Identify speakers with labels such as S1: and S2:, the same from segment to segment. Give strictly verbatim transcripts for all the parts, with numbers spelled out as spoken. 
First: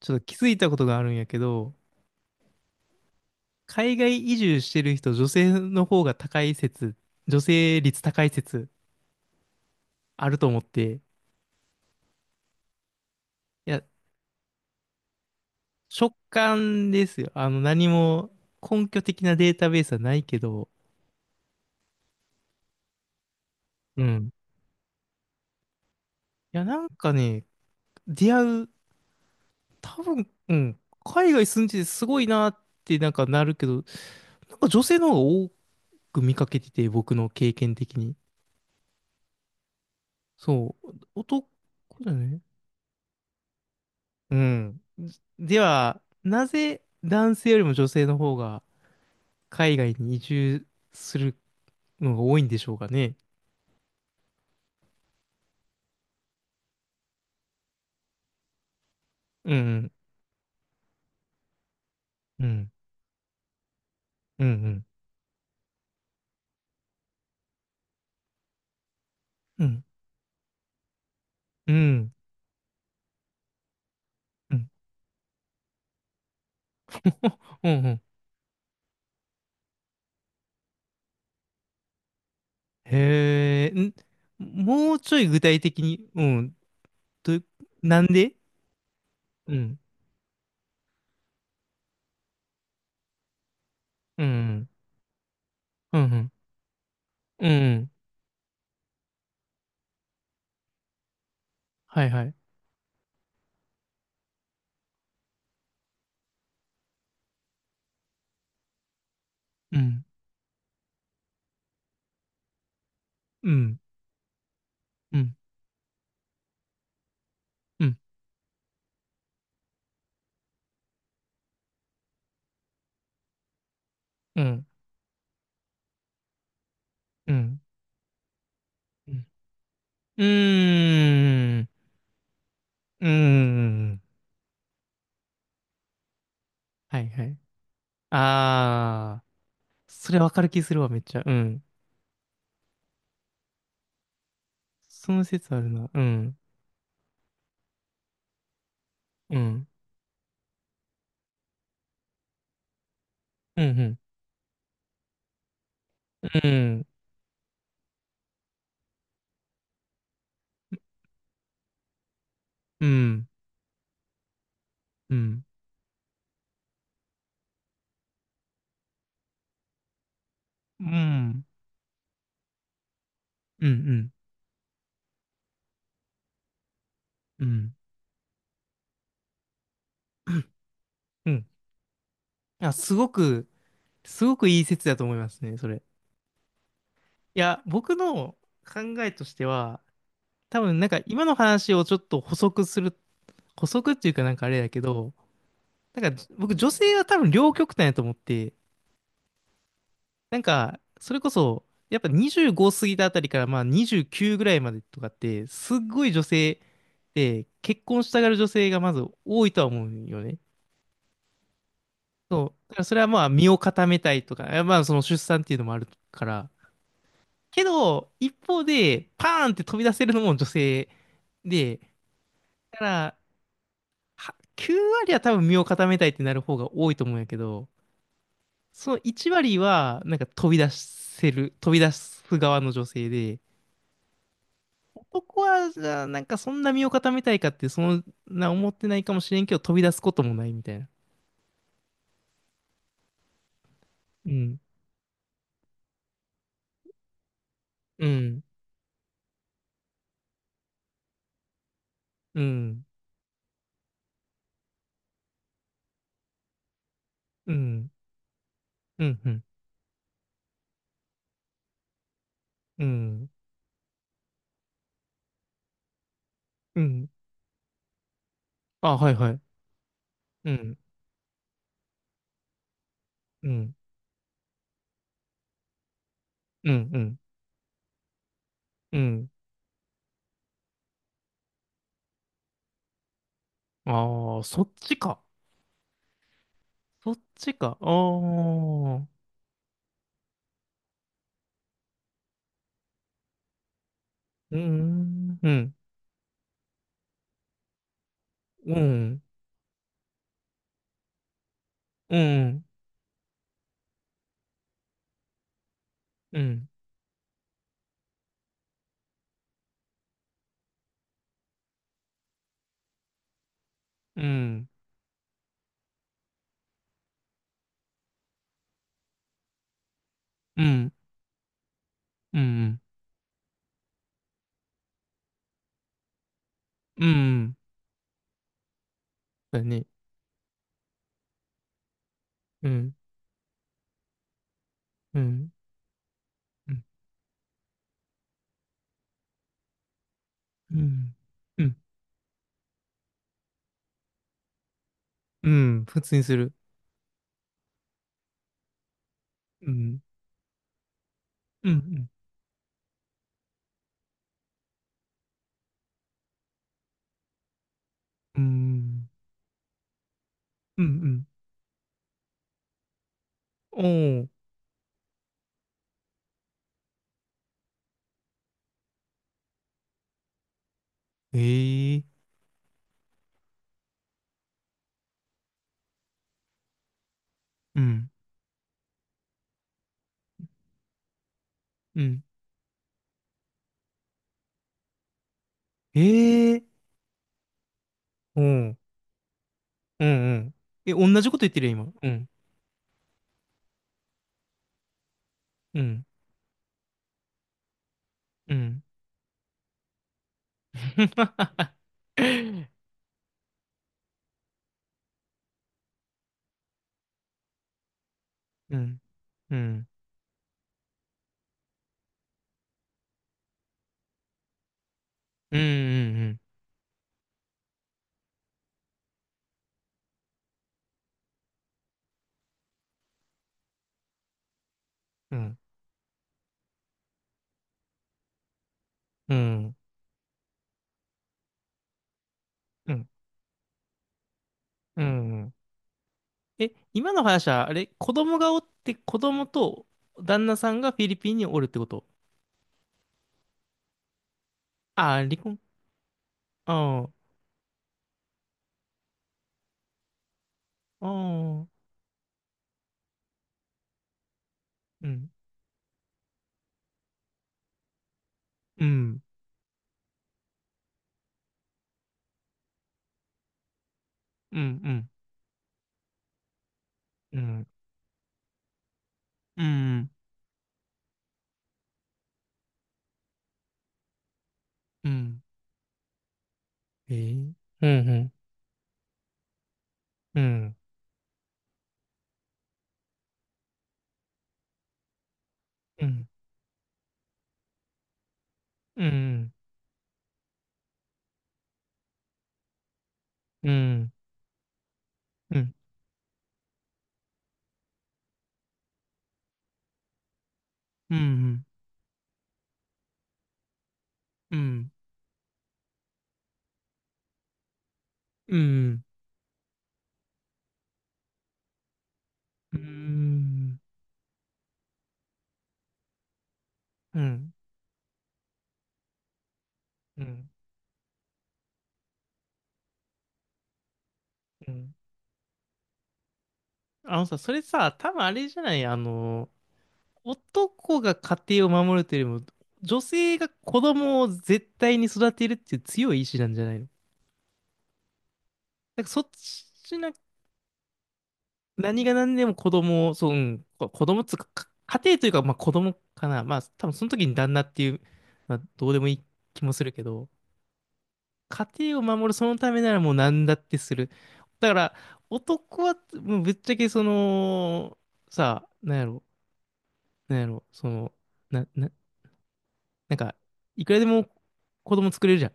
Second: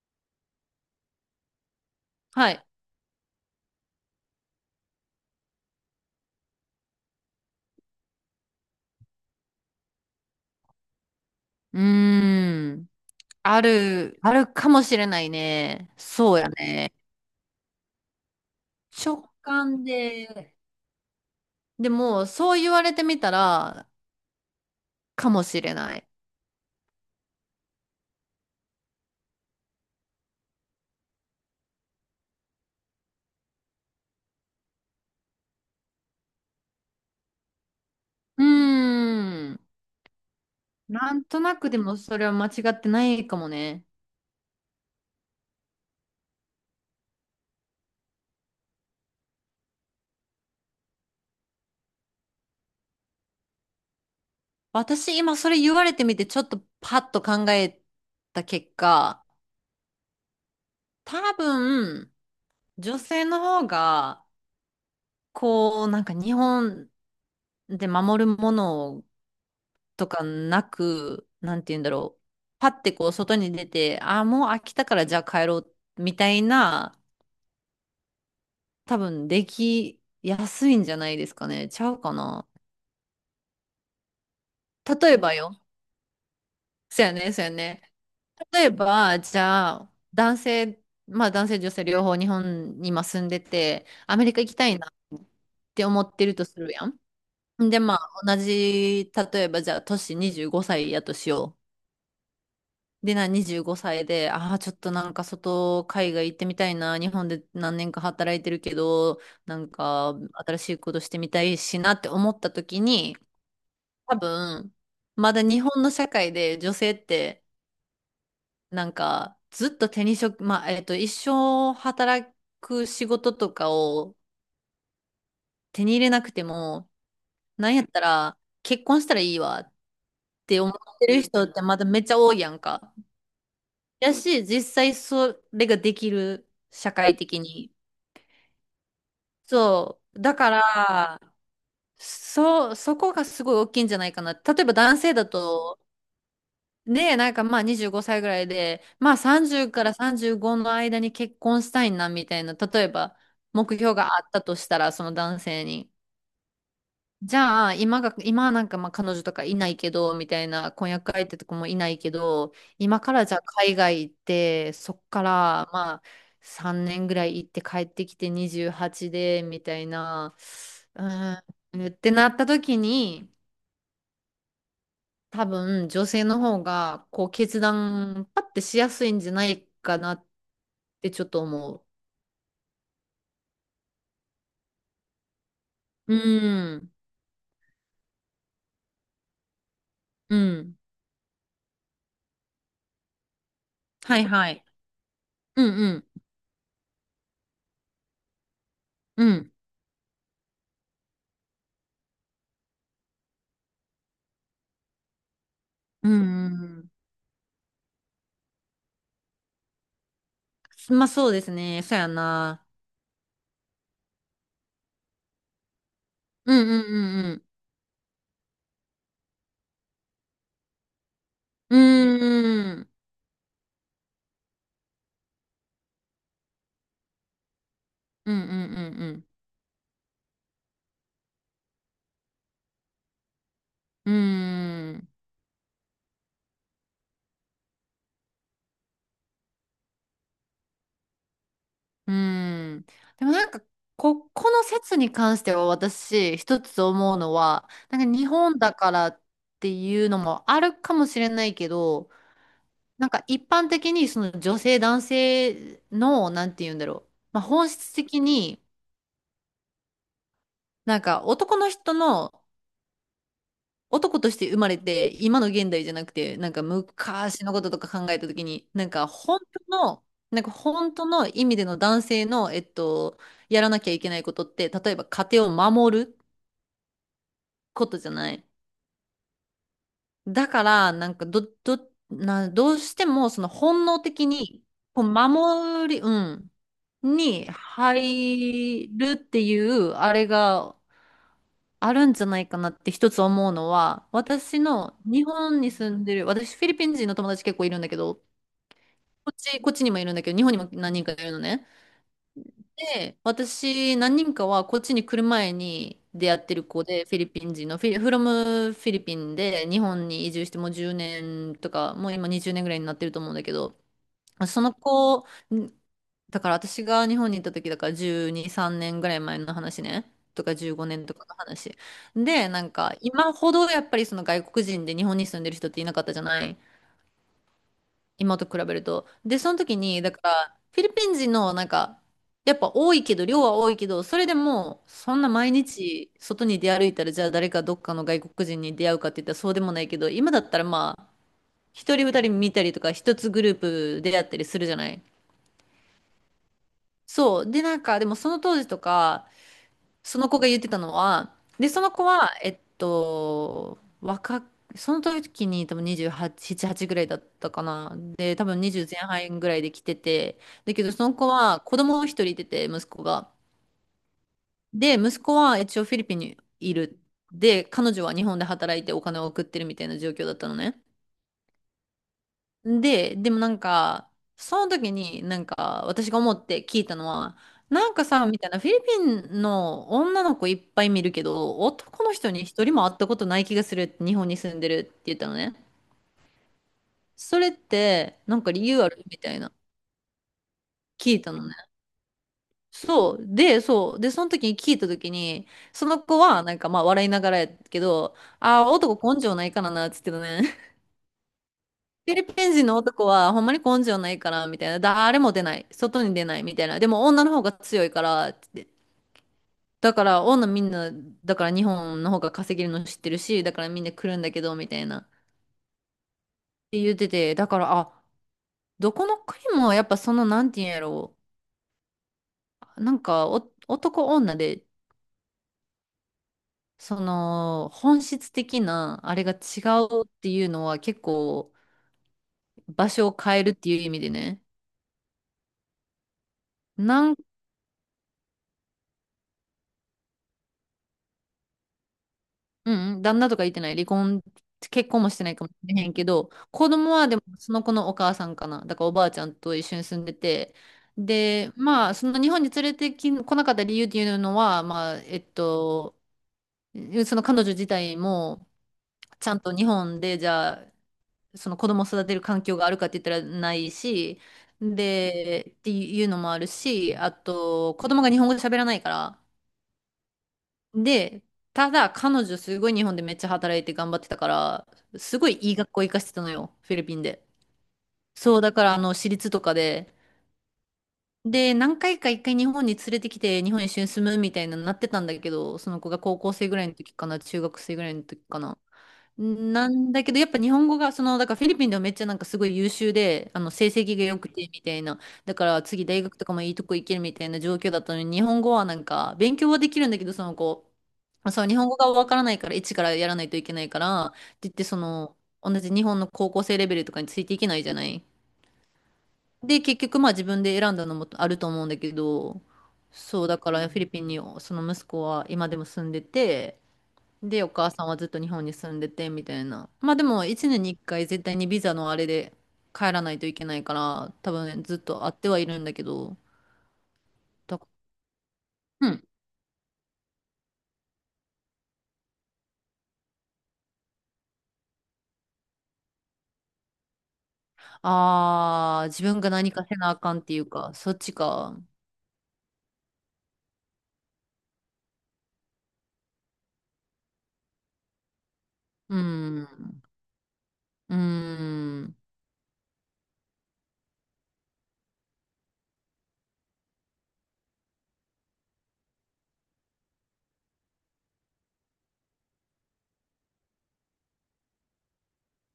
S1: ちょっと気づいたことがあるんやけど、
S2: はい。
S1: 海外移住してる人、女性の方が高い説、女性率高い説あると思って、
S2: うーん。あ
S1: いや、
S2: る、あるかもしれないね。
S1: 直
S2: そうや
S1: 感
S2: ね。
S1: ですよ。あの、何も根拠
S2: 直
S1: 的なデータベ
S2: 感
S1: ースはないけ
S2: で。
S1: ど、
S2: でも、そう言われてみたら、
S1: うん。い
S2: かもしれない。
S1: や、なんかね、出会う、多分、うん、海外住んでてすごいなってなんかなるけど、なんか女性の方が多く見かけてて、僕の経験的に。
S2: うーん。
S1: そう。
S2: なんと
S1: 男
S2: なくでも
S1: だ
S2: それは
S1: ね。
S2: 間違ってないかもね。
S1: うん。では、なぜ男性よりも女性の方が海外に移住するのが多いんでしょうかね。
S2: 私、今それ言われてみて、ちょっとパッと考えた結果、
S1: うん、
S2: 多分、
S1: うん、
S2: 女性の方が、
S1: うん、うん、
S2: こう、なんか日本で守るもの
S1: うん、
S2: とかなく、なん
S1: う
S2: て
S1: ん、う
S2: 言うんだ
S1: ん、
S2: ろう。パッてこう外に出て、ああ、もう飽きたからじゃあ帰ろうみたいな、
S1: うん、うん。
S2: 多分できやすいんじゃないですかね。ちゃうかな。
S1: へえ、んもう
S2: 例
S1: ちょ
S2: え
S1: い
S2: ば
S1: 具
S2: よ。
S1: 体的に、うん、
S2: そうやね、
S1: ど、
S2: そうやね。
S1: なんで
S2: 例えば、じ
S1: う
S2: ゃ
S1: ん、
S2: あ、男性、まあ男性女性両方日本に今住んでて、ア
S1: う
S2: メリカ行きた
S1: ん、
S2: いなって
S1: う
S2: 思
S1: ん、う
S2: って
S1: ん、
S2: るとするやん。
S1: う
S2: で、
S1: ん、
S2: まあ同じ、例えばじゃあ、年にじゅうごさいやとしよう。
S1: はいはい。
S2: で、な、にじゅうごさいで、ああ、ちょっとなんか外、海外行ってみたいな、日本で何年か働いてるけど、なん
S1: うん、
S2: か新しいことしてみたいしなって思った時に、
S1: うん、
S2: 多分、
S1: う
S2: ま
S1: ん、
S2: だ日本の社会で女性って、
S1: うん、
S2: なんかずっと手に職、まあ、えっと、一生働く仕事とかを
S1: うん、
S2: 手に入れなくても、
S1: うん、
S2: なんやったら結婚し
S1: う
S2: たら
S1: ん、
S2: いいわっ
S1: う
S2: て思ってる人っ
S1: ー
S2: て
S1: ん、
S2: まだめっちゃ多いやんか。
S1: うーん、
S2: やし、実際それができる、社
S1: はい
S2: 会
S1: はい。
S2: 的に。
S1: ああ。
S2: そ
S1: それ
S2: う。
S1: わ
S2: だ
S1: かる
S2: か
S1: 気するわ、めっち
S2: ら、
S1: ゃ。うん。
S2: そう、そこがすごい大きいんじゃないかな。例えば男
S1: そ
S2: 性
S1: の
S2: だ
S1: 説ある
S2: と、
S1: な。うん。
S2: ね、なんかまあにじゅうごさいぐらいで、まあ
S1: うん。
S2: さんじゅうからさんじゅうごの間に結婚したいなみたいな、例えば
S1: う
S2: 目標
S1: ん。
S2: があったとしたら、その男性に。
S1: うん。
S2: じゃあ、今が、今はなんかまあ彼女とかいないけど、みたいな婚約相手とかもいないけど、
S1: う
S2: 今から
S1: ん。
S2: じゃあ海外行って、そっ
S1: う
S2: か
S1: ん。
S2: らまあさんねんぐらい行って帰ってきてにじゅうはちで、みたいな、
S1: う
S2: うー
S1: ん。
S2: ん、ってなった時に、
S1: うん。
S2: 多分女性の方がこう
S1: う
S2: 決
S1: ん。
S2: 断パッてしやすいんじゃないかなってちょっ
S1: う
S2: と
S1: ん。
S2: 思
S1: あ、すごく、すごくいい説だと思いますね、それ。
S2: う。うん、
S1: いや、僕の考えとしては、
S2: う
S1: 多
S2: ん。
S1: 分なんか今の話をちょっと補足する、補足っていう
S2: は
S1: か
S2: い
S1: なんかあ
S2: は
S1: れ
S2: い。
S1: だけど、
S2: うんうん。
S1: なんか僕女性は多分両極端やと思って、
S2: うん。
S1: なんか、それこそ、やっぱにじゅうご過ぎたあたりから、まあにじゅうきゅうぐらいまでとかって、すっご
S2: う
S1: い
S2: ん
S1: 女性
S2: うん。
S1: で、結婚したがる女性がまず多いとは思うよね。
S2: まあそうですね。そうや
S1: そう。
S2: な。
S1: だからそれはまあ身を固めたいとか、まあその出産っていうのもあるから。
S2: うんうんうん
S1: けど、一方で、パーンって飛び出せるのも女性
S2: う
S1: で、
S2: ん。う
S1: だ
S2: ー
S1: か
S2: ん、
S1: ら、はきゅう割は多分身を固めたいってなる方が多いと思うんやけど、
S2: うんうん
S1: その
S2: うん。
S1: いち割は、なんか飛び出せる、飛び出す側の女性で、
S2: うんうーん、
S1: 男は、じゃあ、なんかそんな身を固めたいかって、そんな思ってないかもしれんけど、飛び出すこともないみたいな。
S2: うんん。でもなんか、こ、
S1: う
S2: こ
S1: ん、
S2: の説に関しては私、一つ思うのは、な
S1: う
S2: んか日
S1: ん、
S2: 本だからっていうのもあるかもしれないけど、
S1: うん、
S2: なんか一般的にその女性男性の、なんて言うんだろう。まあ
S1: う
S2: 本
S1: ん、
S2: 質的に、
S1: うん、うん、
S2: なんか男の人の
S1: うん、
S2: 男として生まれて、今の現代じゃなくて、なんか
S1: うん。
S2: 昔のこととか考えたときに、なん
S1: あ、
S2: か
S1: はいは
S2: 本
S1: い。
S2: 当の、なん
S1: う
S2: か
S1: ん、
S2: 本当の意味での男性の、えっと、
S1: う
S2: やら
S1: ん、
S2: なきゃいけないことって、例えば家庭を守る
S1: うん、うん、
S2: ことじゃない。
S1: うん。
S2: だから、なんかど、ど、な、どうしてもその本能的
S1: ああ、そ
S2: に、
S1: っち
S2: こう
S1: か。
S2: 守り、うん、
S1: そっ
S2: に
S1: ちか。ああ、う
S2: 入
S1: ん、
S2: るっていう、あれが、あるんじゃないかなって一つ思うのは、
S1: う
S2: 私の日
S1: ん、う
S2: 本に
S1: ん、
S2: 住んでる、私フィリピン人の友達結構いるんだけど、
S1: うん、
S2: こっち、こっちにもいるんだけど、日本にも何人かいるのね。
S1: うん、
S2: で、私何人かはこっちに来る前に出会
S1: う
S2: ってる
S1: ん、
S2: 子で、フィリピン人の、フィリ、フロムフィリピンで日本に移住してもうじゅうねんとか、もう今にじゅうねんぐらいになってると思うんだけど、
S1: う
S2: そ
S1: ん、
S2: の子だから私が日本に行った時だからじゅうに、さんねんぐらい前の話ね。とかじゅうごねんとかの話。
S1: う
S2: で、なん
S1: ん、
S2: か今ほどやっぱりその外国人で日本に住んでる人っていなかったじゃない。
S1: うん。
S2: 今と比べると。で、その
S1: だ
S2: 時
S1: ね。
S2: に、だからフィリピン人のなんか、やっ
S1: う
S2: ぱ多
S1: ん、
S2: いけど、量は多いけど、それでもそ
S1: う
S2: んな
S1: ん、
S2: 毎日外に出
S1: うん、
S2: 歩いたらじゃあ誰かどっかの外国人に出会うかって言ったらそうでもないけど、今だったら
S1: う
S2: まあ、
S1: ん、うん、
S2: 一人二人見たりとか一つグループ出会ったりするじゃない。
S1: うん。普通にする。
S2: そう。で、なんか、でもその当時とか、
S1: うん、
S2: その子が言ってたのは、で、
S1: う
S2: その子
S1: ん、
S2: は、えっと、若く、その時に多分にじゅうはち、なな、はちぐらいだったかな。で、
S1: う
S2: 多分にじゅう前
S1: ん、
S2: 半ぐらいで来てて、だ
S1: う
S2: け
S1: ん、う
S2: どその
S1: ん、
S2: 子は子供を一人いてて、息子が。
S1: うんおー、
S2: で、息子は一応フィリピンにいる。で、彼女は日本で働いてお金を送ってるみたいな状況だったのね。
S1: ええ
S2: で、でもなんか、その時になんか私が思って聞いたのは、
S1: う
S2: なんか
S1: ん、
S2: さ、みたいな、フィリピンの女の子いっぱい見るけど、
S1: う
S2: 男の
S1: ん、
S2: 人に一人も会ったことない気がするって日本に住んでるって言ったのね。
S1: ええ
S2: それって、な
S1: お
S2: んか理
S1: ー、
S2: 由あるみたいな、
S1: うん、うん。え、
S2: 聞
S1: 同
S2: い
S1: じ
S2: た
S1: こと
S2: の
S1: 言っ
S2: ね。
S1: てるよ、今。うん、
S2: そう。で、そう。で、その時に聞いた時に、
S1: う
S2: その
S1: ん、
S2: 子はなんかまあ笑いながらやけど、
S1: う
S2: ああ、
S1: ん。
S2: 男根性ないからな、っつってたね。フィリピン人の男はほんまに根性ないから、みたいな。誰も出ない。外に出ない、みたいな。でも女の方が強いから、って
S1: うん、うん、
S2: だから女みんな、だから日本の方が稼げるの知ってるし、だからみんな来るんだけど、みたいな。っ
S1: うん、うん、
S2: て言ってて、だから、あ、どこの国もやっぱその、なんて言うんやろう。なんかお、男女で、
S1: うん、うん、
S2: その、本質的な、あれが
S1: う
S2: 違
S1: ん、
S2: うっていうのは結構、場
S1: う
S2: 所
S1: ん。
S2: を変えるっていう意味でね。
S1: うんえ、
S2: な
S1: 今
S2: ん
S1: の話は、あれ、子供がおって、子供と旦那さんがフィリピンにおるってこと
S2: うんうん、旦那とか言ってない。離婚、結婚もし
S1: あ
S2: て
S1: ー、
S2: な
S1: 離
S2: いかもし
S1: 婚。
S2: れへんけど、子供は
S1: あ
S2: でもその子のお母さんかな。だからおばあちゃんと一緒に住んでて。
S1: あ、あ
S2: で、
S1: あ、
S2: まあ、その日本に連れてき、来なかった理由っていうのは、まあ、
S1: う
S2: えっ
S1: ん、
S2: と、その彼女自体も、
S1: うん、
S2: ちゃんと日本で、じゃあ、その子供を育てる環境があるかって言ったらないし、
S1: うん、うん、うん。
S2: で、っていうのもあるし、あ
S1: うん
S2: と、子供が日本語喋らないから、
S1: うん
S2: で、ただ彼女すごい日本でめっちゃ働いて頑張ってたから、
S1: う
S2: すごい
S1: ん。
S2: いい学校行かしてたのよ、フィリピン
S1: え
S2: で。
S1: ー、うん、うん、
S2: そう、だからあの、私立とかで。
S1: うん、
S2: で、何回か一回日本に連れてきて、日本一緒に住むみたいなのなってたんだけど、その子が
S1: う
S2: 高
S1: ん、
S2: 校生ぐらいの時かな、中学生ぐらいの時かな。
S1: うん、
S2: なんだけど、やっぱ日本語が、その、だからフィリピンではめっちゃなんかすごい優秀で、あの、成
S1: う
S2: 績が
S1: ん、
S2: 良くてみたいな、だか
S1: うん、う
S2: ら
S1: ん、
S2: 次大学とかもいいとこ行けるみたいな状況だったのに、日本語はなんか、勉強はできるんだけど、その子、
S1: う
S2: そう、日
S1: ん、
S2: 本語がわからないから、一からやらないといけないから、って言っ
S1: う
S2: て、そ
S1: ん、
S2: の、同じ日本の高校生レベルとかについていけないじゃない。
S1: うん、
S2: で、結局まあ自分で選んだのもあると思うんだけど、そう、だからフィリピンにその息子は今でも住んでて、
S1: う
S2: で、お
S1: ん、
S2: 母さんはずっと日本に住んでて、みたいな。まあでも、1
S1: う
S2: 年にいっかい絶対にビザのあれで帰らないといけないから、多分
S1: ん。
S2: ずっと会ってはいるんだけど、
S1: あのさ、そ
S2: だ
S1: れさ、多分あれじゃない、
S2: う
S1: あ
S2: ん。
S1: の、男が家庭を守るというよりも、女性が子供を絶対に育てるっていう強い意志なんじゃないの
S2: ああ、
S1: な
S2: 自
S1: んかそ
S2: 分
S1: っ
S2: が何かせなあ
S1: ちな
S2: かんっていうか、そっちか。
S1: 何が何でも子供を、そう、うん、こ子供っつうか、か家庭というか、まあ子供かな。まあ多分その時に旦那っていう、まあどう
S2: う
S1: でもいい気もす
S2: ん。
S1: るけど、
S2: う
S1: 家
S2: ん。
S1: 庭を守るそのためならもう何だってする。だから、男は、もうぶっちゃけその、さあ、なんやろ、なんやろ、その、な、な、なんか、いくらでも子供作れるじゃん。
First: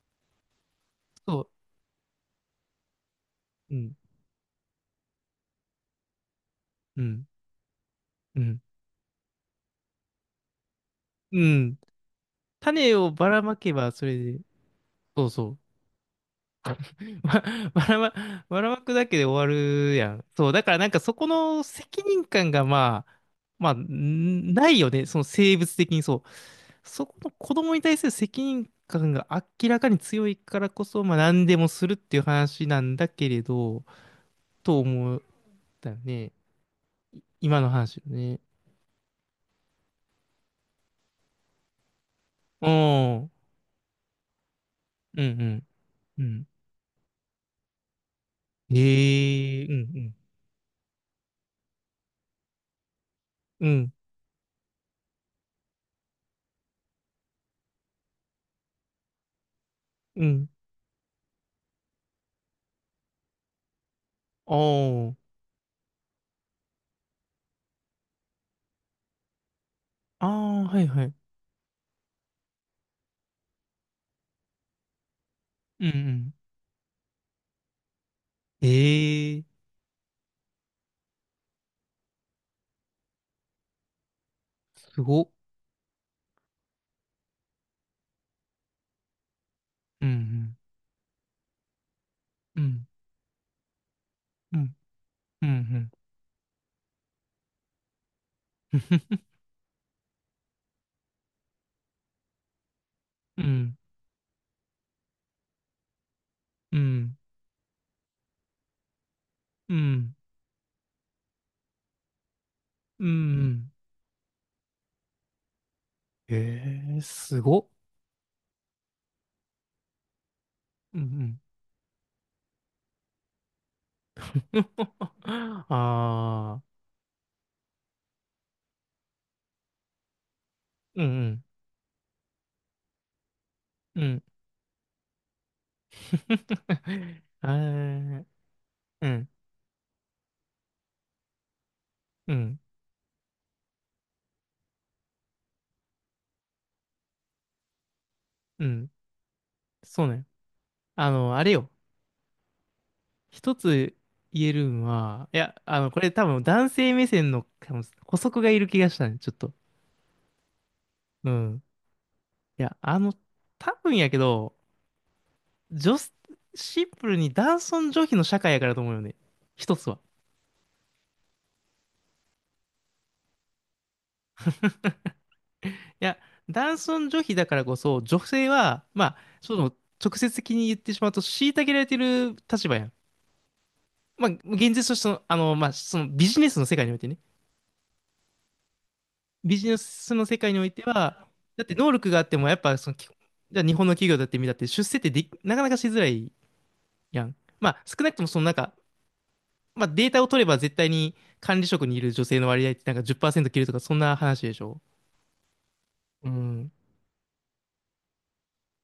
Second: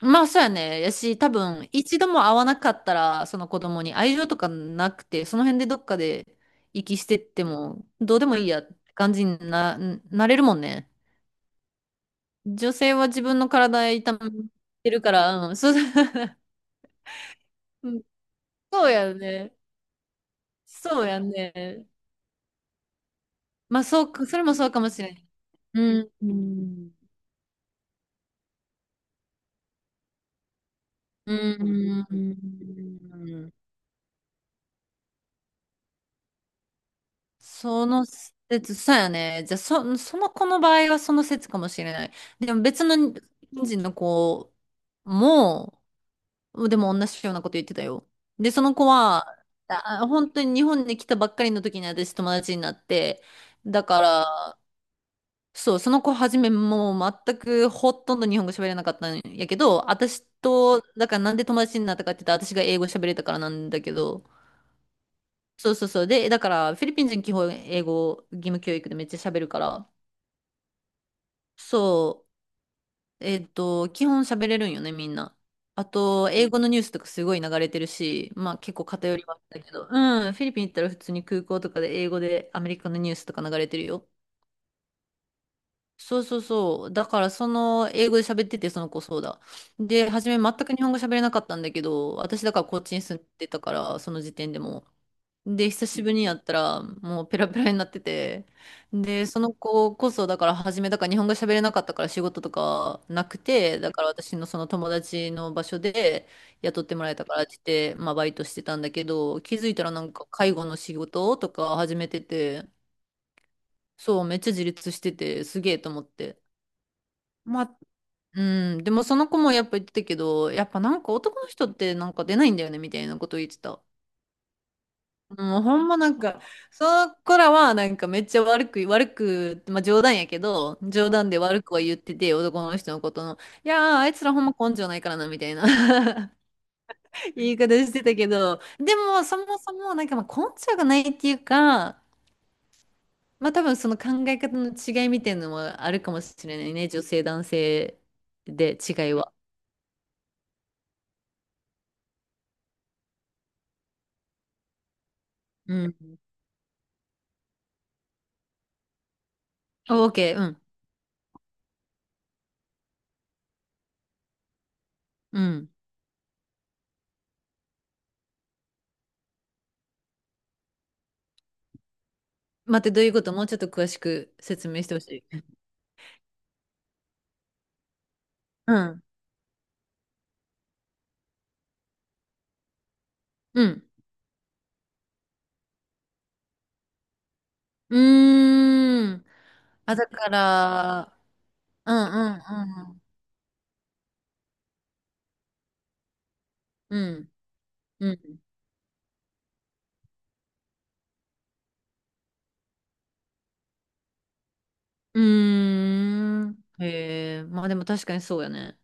S2: まあそうやね。やし、多
S1: そ
S2: 分、一度も会わなかったら、その子
S1: う、う
S2: 供
S1: ん、
S2: に愛情とかなくて、その辺でどっかで息
S1: う
S2: してっ
S1: ん、
S2: ても、どうでも
S1: う
S2: いい
S1: ん、
S2: やって感じにな、なれるもんね。
S1: うん。
S2: 女
S1: 種
S2: 性は
S1: を
S2: 自
S1: ば
S2: 分
S1: ら
S2: の
S1: まけ
S2: 体
S1: ばそ
S2: 痛
S1: れ
S2: め
S1: で、
S2: てるか
S1: そうそ
S2: ら、うん、
S1: う。
S2: そう、
S1: ば、ば
S2: う
S1: ら
S2: ん、
S1: ま、ばらま
S2: そう
S1: くだ
S2: や
S1: けで終わ
S2: ね。
S1: るやん。そう、だからなんか
S2: そう
S1: そ
S2: や
S1: この
S2: ね。
S1: 責任感がまあ、まあ、
S2: まあ、そうか、それ
S1: ん
S2: もそ
S1: な
S2: う
S1: い
S2: かも
S1: よ
S2: し
S1: ね。
S2: れな
S1: その
S2: い。
S1: 生物的
S2: う
S1: に
S2: ん。
S1: そ
S2: う
S1: う。
S2: ん。
S1: そこの子供に対する責任感が明らかに強いからこそ、まあ
S2: う
S1: 何でもするっていう話なんだけれ
S2: ん。
S1: ど、と思ったよね。い今の
S2: そ
S1: 話よ
S2: の
S1: ね。
S2: 説、そうやね。じゃあ、そ、その子の場合はその説かもしれない。でも
S1: う
S2: 別の
S1: ん。
S2: 日
S1: うん
S2: 本人の子
S1: うん
S2: も、
S1: うん。
S2: でも同じようなこと言ってたよ。で、その子は、
S1: ええうんう
S2: あ、
S1: ん。
S2: 本当に日本に来たばっかりの時に私友達になって、
S1: う
S2: だ
S1: ん
S2: から、そう、その子はじめもう全くほとんど日本語喋れなかったんやけど、
S1: う
S2: 私
S1: ん。
S2: と、だからなんで友達になったかって言ったら私が英語喋れたからなんだけど、
S1: あ
S2: そうそうそう。で、だからフィリピン人基本英語義務教育でめっちゃ喋るから、
S1: あ。ああ、はいはい。
S2: そう、えっと、基本喋れるんよね、みんな。
S1: う
S2: あ
S1: んう
S2: と、
S1: ん。
S2: 英語のニュースとかすごい流れてるし、まあ結構偏りはあっ
S1: ええ
S2: たけど、うん、フィリピン行ったら普通に空港とかで英語でアメリカのニュースとか流れてるよ。
S1: すごっ。
S2: そうそうそう。だから、その、英語で喋ってて、その子そうだ。
S1: う
S2: で、初め全
S1: ん、
S2: く日本語喋れなかったんだけど、私だ
S1: う
S2: からこっ
S1: ん、
S2: ちに住んでたから、その時点
S1: う
S2: で
S1: ん、
S2: も。
S1: うん、う
S2: で、久
S1: ん、
S2: しぶりにやったら、もうペラペラになってて。で、その子こそ、だから初め、だから日本語喋れなかったから仕事とかなく
S1: うん、
S2: て、だから私のその友達の場所で
S1: う
S2: 雇ってもらえ
S1: ん、
S2: たからって言って、まあバイトしてたんだけど、気づい
S1: う
S2: たらなん
S1: ん。
S2: か介護の仕事とか始めてて、
S1: うん
S2: そう、めっちゃ自立してて、すげえと思って。
S1: ええ、すごっ。
S2: うん、でもその子もやっぱ言ってたけど、やっぱな
S1: うん、
S2: ん
S1: う
S2: か
S1: ん。
S2: 男の人ってなんか出ないんだよねみたいなことを言ってた。もうん、
S1: あ
S2: ほんまなんか、
S1: あ、
S2: その子らはなんかめっちゃ悪く、悪く、まあ冗談やけど、
S1: う
S2: 冗談で
S1: ん、
S2: 悪くは言ってて、男の人のことの、いやー、
S1: うん、う
S2: あい
S1: ん。
S2: つらほんま根性ないからな、みたいな
S1: あ
S2: 言い方してた
S1: ー
S2: けど、で
S1: う
S2: も
S1: ん、
S2: そもそもなんかまあ根性がないっていうか、
S1: うん、
S2: まあ多分その考え方の違いみたいなのもあるかもしれないね、女性男性
S1: う
S2: で
S1: ん。
S2: 違いは。
S1: そうね。あの、あれよ。一つ言えるんは、いや、あ
S2: う
S1: の、これ
S2: ん。
S1: 多分男性目線の多分補足がいる気がしたね、ちょっと。
S2: オーケー、うん。
S1: うん。いや、あの、多分やけど、
S2: うん。
S1: 女子、シンプルに男尊女卑の社会やからと思うよね。一つは。
S2: 待って、どういうこともうちょっと詳しく説明してほしい。
S1: いや、男尊女卑だからこそ、女性
S2: う
S1: は、
S2: ん。
S1: まあ、その、直接的に言ってしまうと、虐げられてる立場やん。
S2: うん。
S1: まあ、現実としての、あの、まあ、そのビジネスの世界においてね。
S2: うーん。
S1: ビジネ
S2: あ、だ
S1: スの
S2: か
S1: 世界において
S2: ら、
S1: は、だって能
S2: うん、
S1: 力があって
S2: う
S1: も、やっぱ、その、
S2: ん、
S1: きじゃあ日本の企業だってみたって、出世ってでき、なかなかしづらい
S2: う
S1: や
S2: ん。
S1: ん。まあ、少
S2: うん。
S1: な
S2: う
S1: くともそ
S2: ん。
S1: の、なんか、まあ、データを取れば絶対に管理職にいる女性の割合ってなんかじっパーセント切るとか、そんな話でしょ。
S2: うー
S1: う
S2: ん。
S1: ん。
S2: へえ。まあでも確かにそうやね。